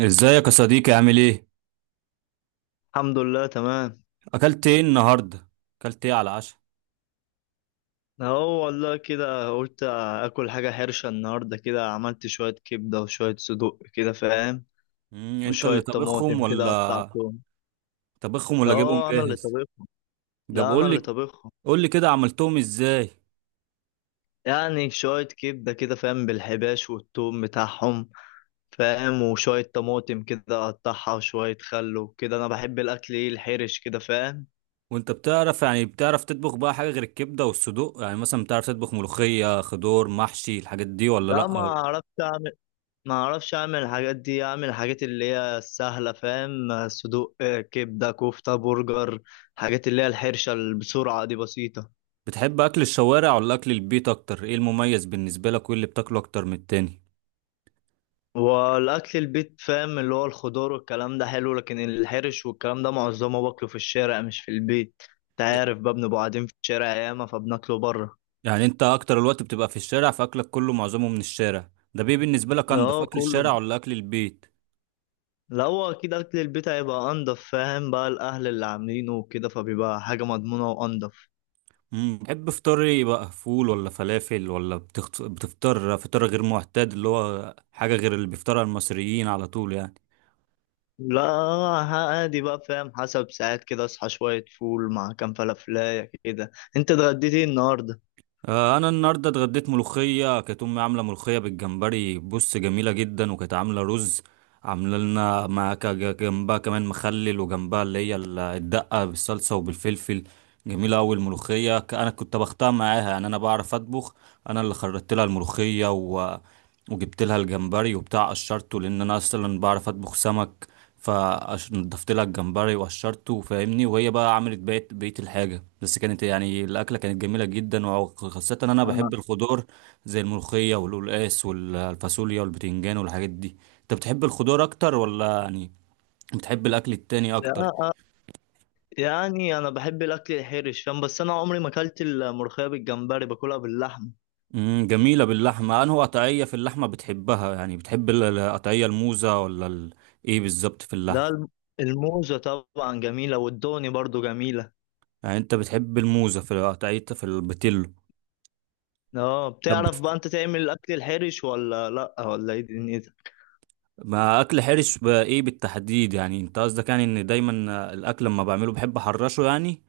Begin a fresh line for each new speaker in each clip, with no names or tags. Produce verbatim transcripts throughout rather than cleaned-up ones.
ازيك يا صديقي؟ عامل ايه؟
الحمد لله تمام.
اكلت ايه النهارده؟ اكلت ايه على العشاء؟
اهو والله كده قلت اكل حاجة حرشة النهاردة، كده عملت شوية كبدة وشوية صدوق، كده فاهم؟
مم، انت
وشوية
اللي طبخهم
طماطم كده
ولا؟
قطعتهم.
طبخهم ولا جايبهم
اه، انا اللي
جاهز؟
طبخهم.
ده
لا، انا
بقول
اللي
لك.
طبخهم.
قول لي كده عملتهم ازاي.
يعني شوية كبدة كده، فاهم؟ بالحباش والثوم بتاعهم. فاهم؟ وشوية طماطم كده اقطعها، وشوية خل وكده. انا بحب الاكل ايه؟ الحرش كده، فاهم؟
وانت بتعرف، يعني بتعرف تطبخ بقى حاجه غير الكبده والصدوق؟ يعني مثلا بتعرف تطبخ ملوخيه، خضار، محشي، الحاجات دي ولا
لا،
لا
ما
ولا-
عرفت اعمل. ما اعرفش اعمل الحاجات دي، اعمل الحاجات اللي هي السهله، فاهم؟ صدوق، آه، كبده، كفته، برجر. الحاجات اللي هي الحرشه اللي بسرعه دي بسيطه.
بتحب اكل الشوارع ولا اكل البيت اكتر؟ ايه المميز بالنسبه لك؟ وايه اللي بتاكله اكتر من التاني؟
والاكل البيت، فاهم، اللي هو الخضار والكلام ده حلو، لكن الحرش والكلام ده معظمه باكله في الشارع، مش في البيت. انت عارف بقى، بنبقى قاعدين في الشارع ياما، فبناكله بره.
يعني انت اكتر الوقت بتبقى في الشارع، فاكلك كله معظمه من الشارع ده. بيه بالنسبه لك انضف
اه،
اكل
كله.
الشارع ولا اكل البيت؟
لا، هو اكيد اكل البيت هيبقى انضف، فاهم؟ بقى الاهل اللي عاملينه وكده، فبيبقى حاجه مضمونه وانضف.
امم بتحب فطاري يبقى فول ولا فلافل ولا بتخت... بتفطر فطار غير معتاد اللي هو حاجة غير اللي بيفطرها المصريين على طول يعني؟
لا. عادي بقى، فاهم؟ حسب، ساعات كده اصحى شوية فول مع كام فلافلاية كده. انت اتغديت ايه النهاردة؟
آه، انا النهارده اتغديت ملوخية. كانت امي عاملة ملوخية بالجمبري، بص جميلة جدا، وكانت عاملة رز. عامله لنا مع ك- ج- جنبها كمان مخلل، وجنبها اللي هي ال- الدقه بالصلصه وبالفلفل. جميله قوي الملوخيه. ك- انا كنت بختار معاها، يعني انا بعرف اطبخ. انا اللي خرجت لها الملوخيه و... وجبت لها الجمبري وبتاع قشرته، لان انا اصلا بعرف اطبخ سمك. فنضفت لها الجمبري وقشرته، فاهمني، وهي بقى عملت بقيت بقيه الحاجه. بس كانت يعني الاكله كانت جميله جدا، وخاصه ان انا
انا
بحب الخضار، زي الملوخيه والقلقاس والفاصوليا والبتنجان والحاجات دي. انت بتحب الخضار اكتر، ولا يعني بتحب الاكل التاني
يا-
اكتر؟
آه، يعني انا بحب الاكل الحرش، فاهم؟ بس انا عمري ما اكلت الملوخية بالجمبري، باكلها باللحمة.
امم جميله باللحمه. انه قطعيه في اللحمه بتحبها؟ يعني بتحب ال- القطعيه الموزه ولا ال... ايه بالظبط في
ده
اللحمه؟
الم- الموزة طبعا جميلة، والدوني برضو جميلة.
يعني انت بتحب الموزه في القطعيه في البتلو؟
اه،
ده
بتعرف
بت...
بقى انت تعمل الاكل الحرش ولا لا، ولا ايه دنيتك؟
ما اكل حرش بقى ايه بالتحديد؟ يعني انت قصدك يعني ان دايما الاكل لما بعمله بحب احرشه يعني؟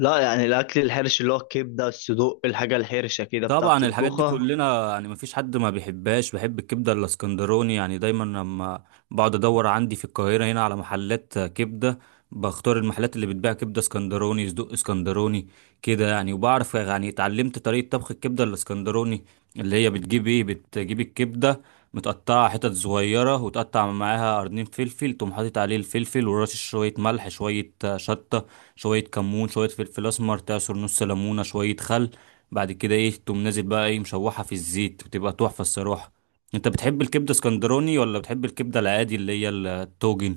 لا، يعني الاكل الحرش اللي هو الكبدة، الصدوق، الحاجة الحرشة كده. بتعرف
طبعا الحاجات دي
تطبخها؟
كلنا، يعني مفيش حد ما بيحبهاش. بحب الكبده الاسكندراني، يعني دايما لما بقعد ادور عندي في القاهره هنا على محلات كبده، بختار المحلات اللي بتبيع كبده اسكندراني، صدوق اسكندراني كده يعني. وبعرف، يعني اتعلمت طريقه طبخ الكبده الاسكندراني، اللي هي بتجيب ايه، بتجيب الكبده متقطعه حتت صغيره، وتقطع معاها قرنين فلفل، تقوم حاطط عليه الفلفل ورشش شويه ملح، شويه شطه، شويه كمون، شويه فلفل اسمر، تعصر نص ليمونه، شويه خل. بعد كده ايه، تقوم نازل بقى ايه مشوحة في الزيت، بتبقى تحفة الصراحة. انت بتحب الكبدة اسكندراني، ولا بتحب الكبدة العادي اللي هي التوجن؟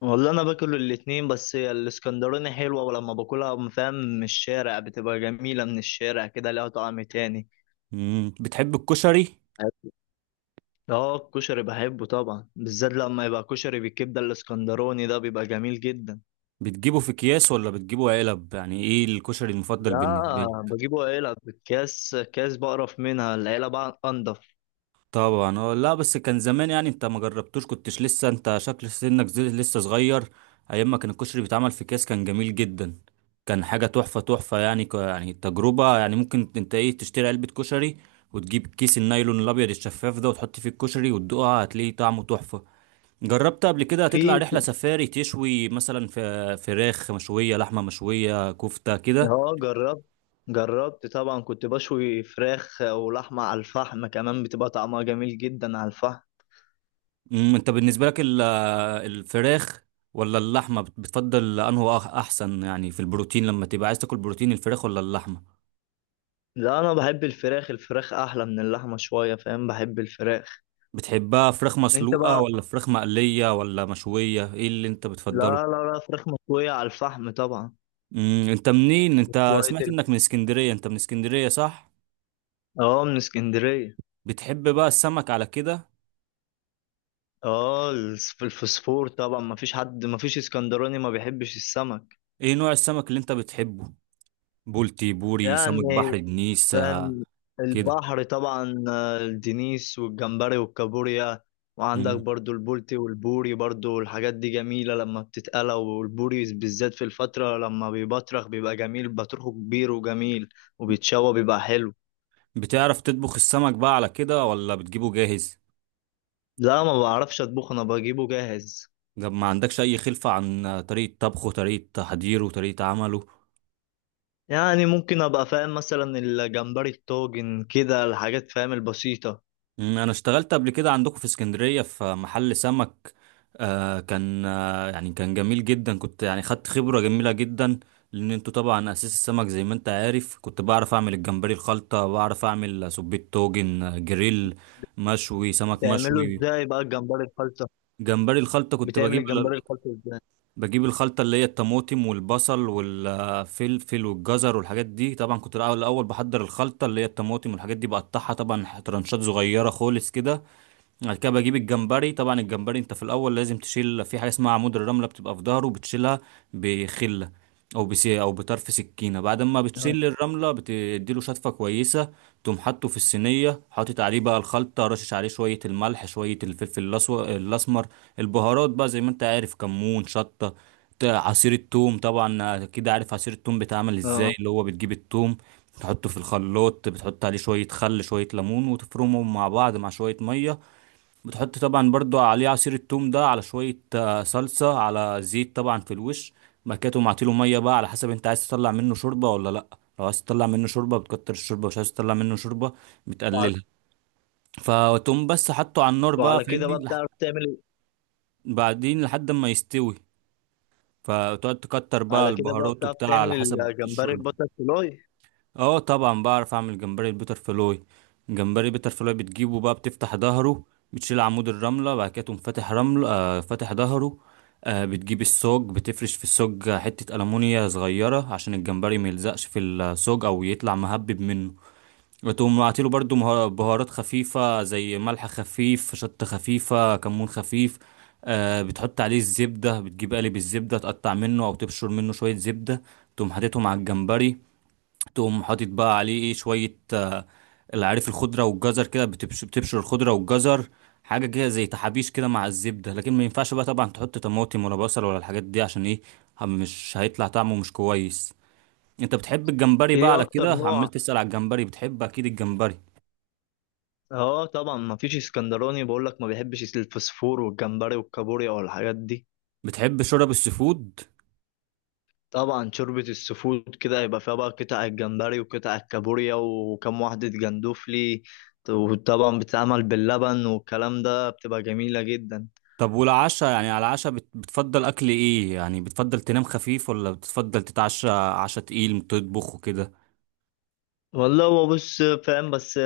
والله انا باكل الاتنين، بس هي الاسكندراني حلوه، ولما باكلها من- فاهم، من الشارع بتبقى جميله. من الشارع كده ليها طعم تاني.
مم. بتحب الكشري؟
اه، الكشري بحبه طبعا، بالذات لما يبقى كشري بالكبده الاسكندراني، ده بيبقى جميل جدا.
بتجيبه في اكياس ولا بتجيبه علب؟ يعني ايه الكشري المفضل بالنسبة
لا،
لك؟
بجيبه علب. بالكاس كاس بقرف منها، العلب بقى انضف.
طبعا. اه، لا، بس كان زمان، يعني انت ما جربتوش، كنتش لسه، انت شكل سنك زي- لسه صغير. ايام ما كان الكشري بيتعمل في كاس كان جميل جدا، كان حاجه تحفه تحفه، يعني ك... يعني تجربه. يعني ممكن انت ايه تشتري علبه كشري، وتجيب كيس النايلون الابيض الشفاف ده وتحط فيه الكشري وتدوقها، هتلاقيه طعمه تحفه. جربت قبل كده تطلع
في
رحله سفاري تشوي مثلا في فراخ مشويه، لحمه مشويه، كفته كده؟
اه، جربت. جربت طبعا كنت بشوي فراخ ولحمه على الفحم كمان، بتبقى طعمها جميل جدا على الفحم.
امم، انت بالنسبه لك الفراخ ولا اللحمة بت- بتفضل أنه أح- أحسن يعني في البروتين؟ لما تبقى عايز تاكل بروتين، الفراخ ولا اللحمة؟
لا، انا بحب الفراخ. الفراخ احلى من اللحمه شويه، فاهم؟ بحب الفراخ.
بتحبها فراخ
انت
مسلوقة
بقى.
ولا فراخ مقلية ولا مشوية؟ إيه اللي أنت بتفضله؟
لا لا لا، فراخ مشويه على الفحم طبعا.
امم أنت منين؟ أنت
شويه
سمعت
ال-
إنك من اسكندرية، أنت من اسكندرية صح؟
اه، من اسكندريه.
بتحب بقى السمك على كده؟
اه الس- الفسفور طبعا. ما فيش حد، ما فيش اسكندراني ما بيحبش السمك.
إيه نوع السمك اللي أنت بتحبه؟ بولتي، بوري،
يعني،
سمك بحر، دنيس، آه،
كان
كده؟
البحر طبعا، آه، الدنيس والجمبري والكابوريا. وعندك
امم
برضو البولتي والبوري، برضو الحاجات دي جميلة لما بتتقلى. والبوري بالذات في الفترة لما بيبطرخ بيبقى جميل، بطرخه كبير وجميل، وبيتشوى بيبقى حلو.
بتعرف تطبخ السمك بقى على كده، ولا بتجيبه جاهز؟
لا، ما بعرفش اطبخ، انا بجيبه جاهز.
ده ما عندكش اي خلفة عن طريقة طبخه، طريقة تحضيره، طريقة عمله؟
يعني ممكن ابقى فاهم مثلا الجمبري الطاجن كده، الحاجات فاهم البسيطة.
أمم، انا اشتغلت قبل كده عندكم في اسكندرية في محل سمك. آه كان آه يعني كان جميل جدا، كنت يعني خدت خبرة جميلة جدا. لان انتوا طبعا اساس السمك، زي ما انت عارف. كنت بعرف اعمل الجمبري الخلطة، بعرف اعمل سبيت توجن، آه، جريل، مشوي، سمك
بتعمله
مشوي.
ازاي بقى الجمبري الخلطة؟
جمبري الخلطة كنت
بتعمل
بجيب،
الجمبري الخلطة ازاي؟
بجيب الخلطة اللي هي الطماطم والبصل والفلفل والجزر والحاجات دي. طبعا كنت الأول الأول بحضر الخلطة، اللي هي الطماطم والحاجات دي بقطعها، طبعا ترانشات صغيرة خالص كده. بعد كده بجيب الجمبري. طبعا الجمبري انت في الاول لازم تشيل في حاجه اسمها عمود الرمله، بتبقى في ظهره بتشيلها، بخله او بسي او بطرف سكينه. بعد ما
اه.
بتشيل الرمله بتديله شطفه كويسه، تقوم حاطه في الصينيه، حاطط عليه بقى الخلطه، رشش عليه شويه الملح، شويه الفلفل الأسو- الاسمر، البهارات بقى زي ما انت عارف، كمون، شطه، ت- عصير الثوم. طبعا كده عارف عصير الثوم بيتعمل ازاي،
آه.
اللي هو بتجيب الثوم تحطه في الخلاط، بتحط عليه شويه خل، شويه ليمون، وتفرمهم مع بعض مع شويه ميه. بتحط طبعا برضو عليه عصير التوم ده، على شوية آه، صلصة، على زيت طبعا في الوش. بعد كده تقوم عاطيله مية بقى على حسب انت عايز تطلع منه شوربة ولا لأ. لو عايز تطلع منه شوربة بتكتر الشوربة، مش عايز تطلع منه شوربة
وعلى
بتقللها. فتقوم بس حطه على النار بقى،
وعلى كده
فاهمني
بقى
لح...
بتعرف تعمل.
بعدين لحد ما يستوي، فتقعد تكتر بقى
على كده بقى
البهارات
بتعرف
وبتاع على
تعمل
حسب
الجمبري
الشوربة.
الباتر فلاي؟
اه طبعا بعرف اعمل جمبري البيتر فلوي. جمبري بيتر فلوي بتجيبه بقى، بتفتح ظهره، بتشيل عمود الرمله، بعد كده تقوم فاتح رمله، آه فاتح ظهره. آه بتجيب السوج، بتفرش في السوج حته ألمونيا صغيره عشان الجمبري ما يلزقش في السوج او يطلع مهبب منه. وتقوم معطيله برضو مه- بهارات خفيفه زي ملح خفيف، شطه خفيفه، كمون خفيف. آه بتحط عليه الزبده، بتجيب قالب الزبده تقطع منه او تبشر منه شويه زبده، تقوم حاططهم على الجمبري. تقوم حاطط بقى عليه ايه شوية، آه، العارف، الخضرة والجزر كده، بتبش- بتبشر الخضرة والجزر، حاجة كده زي تحابيش كده مع الزبدة. لكن ما ينفعش بقى طبعا تحط طماطم ولا بصل ولا الحاجات دي، عشان ايه، هم- مش هيطلع طعمه مش كويس. انت بتحب الجمبري بقى
ايه
على
اكتر
كده،
نوع؟
عمال تسأل على الجمبري، بتحب اكيد الجمبري.
اه، طبعا ما فيش اسكندراني، بقول لك، ما بيحبش الفسفور والجمبري والكابوريا والحاجات دي.
بتحب شرب السفود؟
طبعا شوربة السفود كده يبقى فيها بقى قطع الجمبري وقطع الكابوريا وكم واحدة جندوفلي، وطبعا بتتعمل باللبن والكلام ده، بتبقى جميلة جدا.
طب والعشاء، يعني على العشاء بت- بتفضل اكل ايه؟ يعني بتفضل تنام خفيف ولا بتفضل تتعشى عشاء تقيل تطبخ وكده؟
والله، هو بص فاهم، بس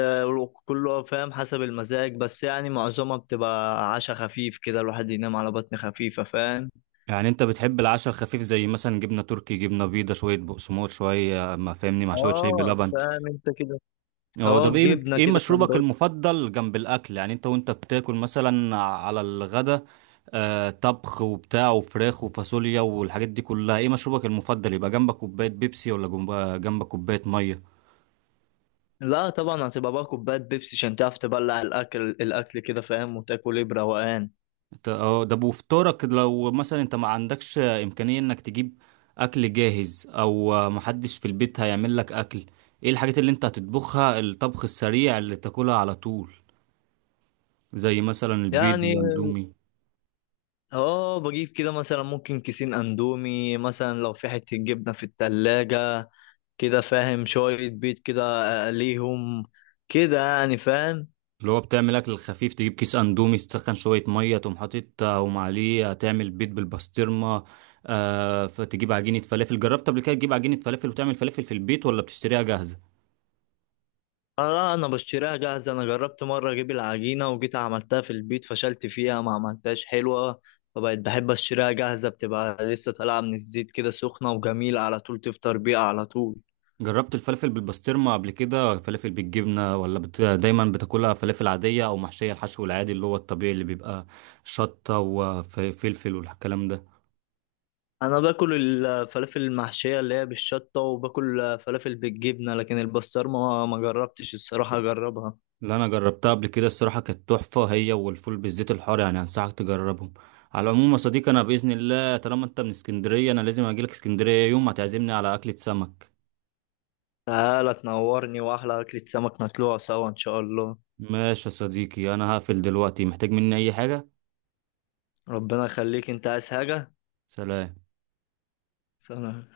كله فاهم حسب المزاج، بس يعني معظمها بتبقى عشاء خفيف كده، الواحد ينام على بطن خفيفة، فاهم؟
يعني انت بتحب العشاء الخفيف، زي مثلا جبنه تركي، جبنه بيضه، شويه بقسماط، شويه ما فاهمني، مع شويه شاي
اه
بلبن؟
فاهم انت كده.
هو
اه،
ده ايه
جبنه
ايه
كده
مشروبك
سندوتش.
المفضل جنب الاكل؟ يعني انت وانت بتاكل مثلا على الغدا، آه طبخ وبتاع وفراخ وفاصوليا والحاجات دي كلها، ايه مشروبك المفضل يبقى جنبك كوبايه بيبسي، ولا جنب- جنبك كوبايه ميه؟
لا طبعا هتبقى بقى كوبايه بيبسي، عشان تعرف تبلع الاكل. الاكل كده فاهم، وتاكل، ايه، بروقان.
ت- اه ده بوفطارك، لو مثلا انت ما عندكش امكانية انك تجيب اكل جاهز، او آه، محدش في البيت هيعمل لك اكل، ايه الحاجات اللي انت هتطبخها، الطبخ السريع اللي تاكلها على طول، زي مثلا البيض،
يعني
الاندومي.
اه، بجيب كده مثلا ممكن كيسين اندومي مثلا، لو في حته جبنه في التلاجة كده فاهم، شويه بيض كده اقليهم كده، يعني فاهم.
اللي هو بتعمل اكل خفيف، تجيب كيس اندومي، تسخن شوية مية، تقوم حاطط، تقوم عليه تعمل بيض بالبسطرمة. آه فتجيب عجينة فلافل. جربت قبل كده تجيب عجينة فلافل وتعمل فلافل في البيت ولا بتشتريها جاهزة؟
اه، انا بشتريها جاهزه. انا جربت مره اجيب العجينه، وجيت عملتها في البيت، فشلت فيها، ما عملتهاش حلوه. فبقيت بحب اشتريها جاهزه، بتبقى لسه طالعه من الزيت كده سخنه وجميله، على طول تفطر بيها على طول.
جربت الفلفل بالبسطرمة قبل كده؟ فلافل بالجبنة، ولا بت... دايما بتاكلها فلافل عادية أو محشية، الحشو العادي اللي هو الطبيعي اللي بيبقى شطة وفلفل والكلام ده؟
انا باكل الفلافل المحشيه اللي هي بالشطه، وباكل فلافل بالجبنه، لكن البسطرمه ما جربتش، الصراحه اجربها.
اللي أنا جربتها قبل كده الصراحة كانت تحفة، هي والفول بالزيت الحار، يعني أنصحك تجربهم. على العموم يا صديقي، أنا بإذن الله طالما أنت من اسكندرية، أنا لازم أجيلك اسكندرية يوم، هتعزمني على أكلة سمك.
تعالى تنورني، واحلى اكله سمك نطلعها سوا ان شاء الله.
ماشي يا صديقي، أنا هقفل دلوقتي، محتاج مني أي حاجة؟
ربنا يخليك، انت عايز حاجه؟
سلام.
سلام.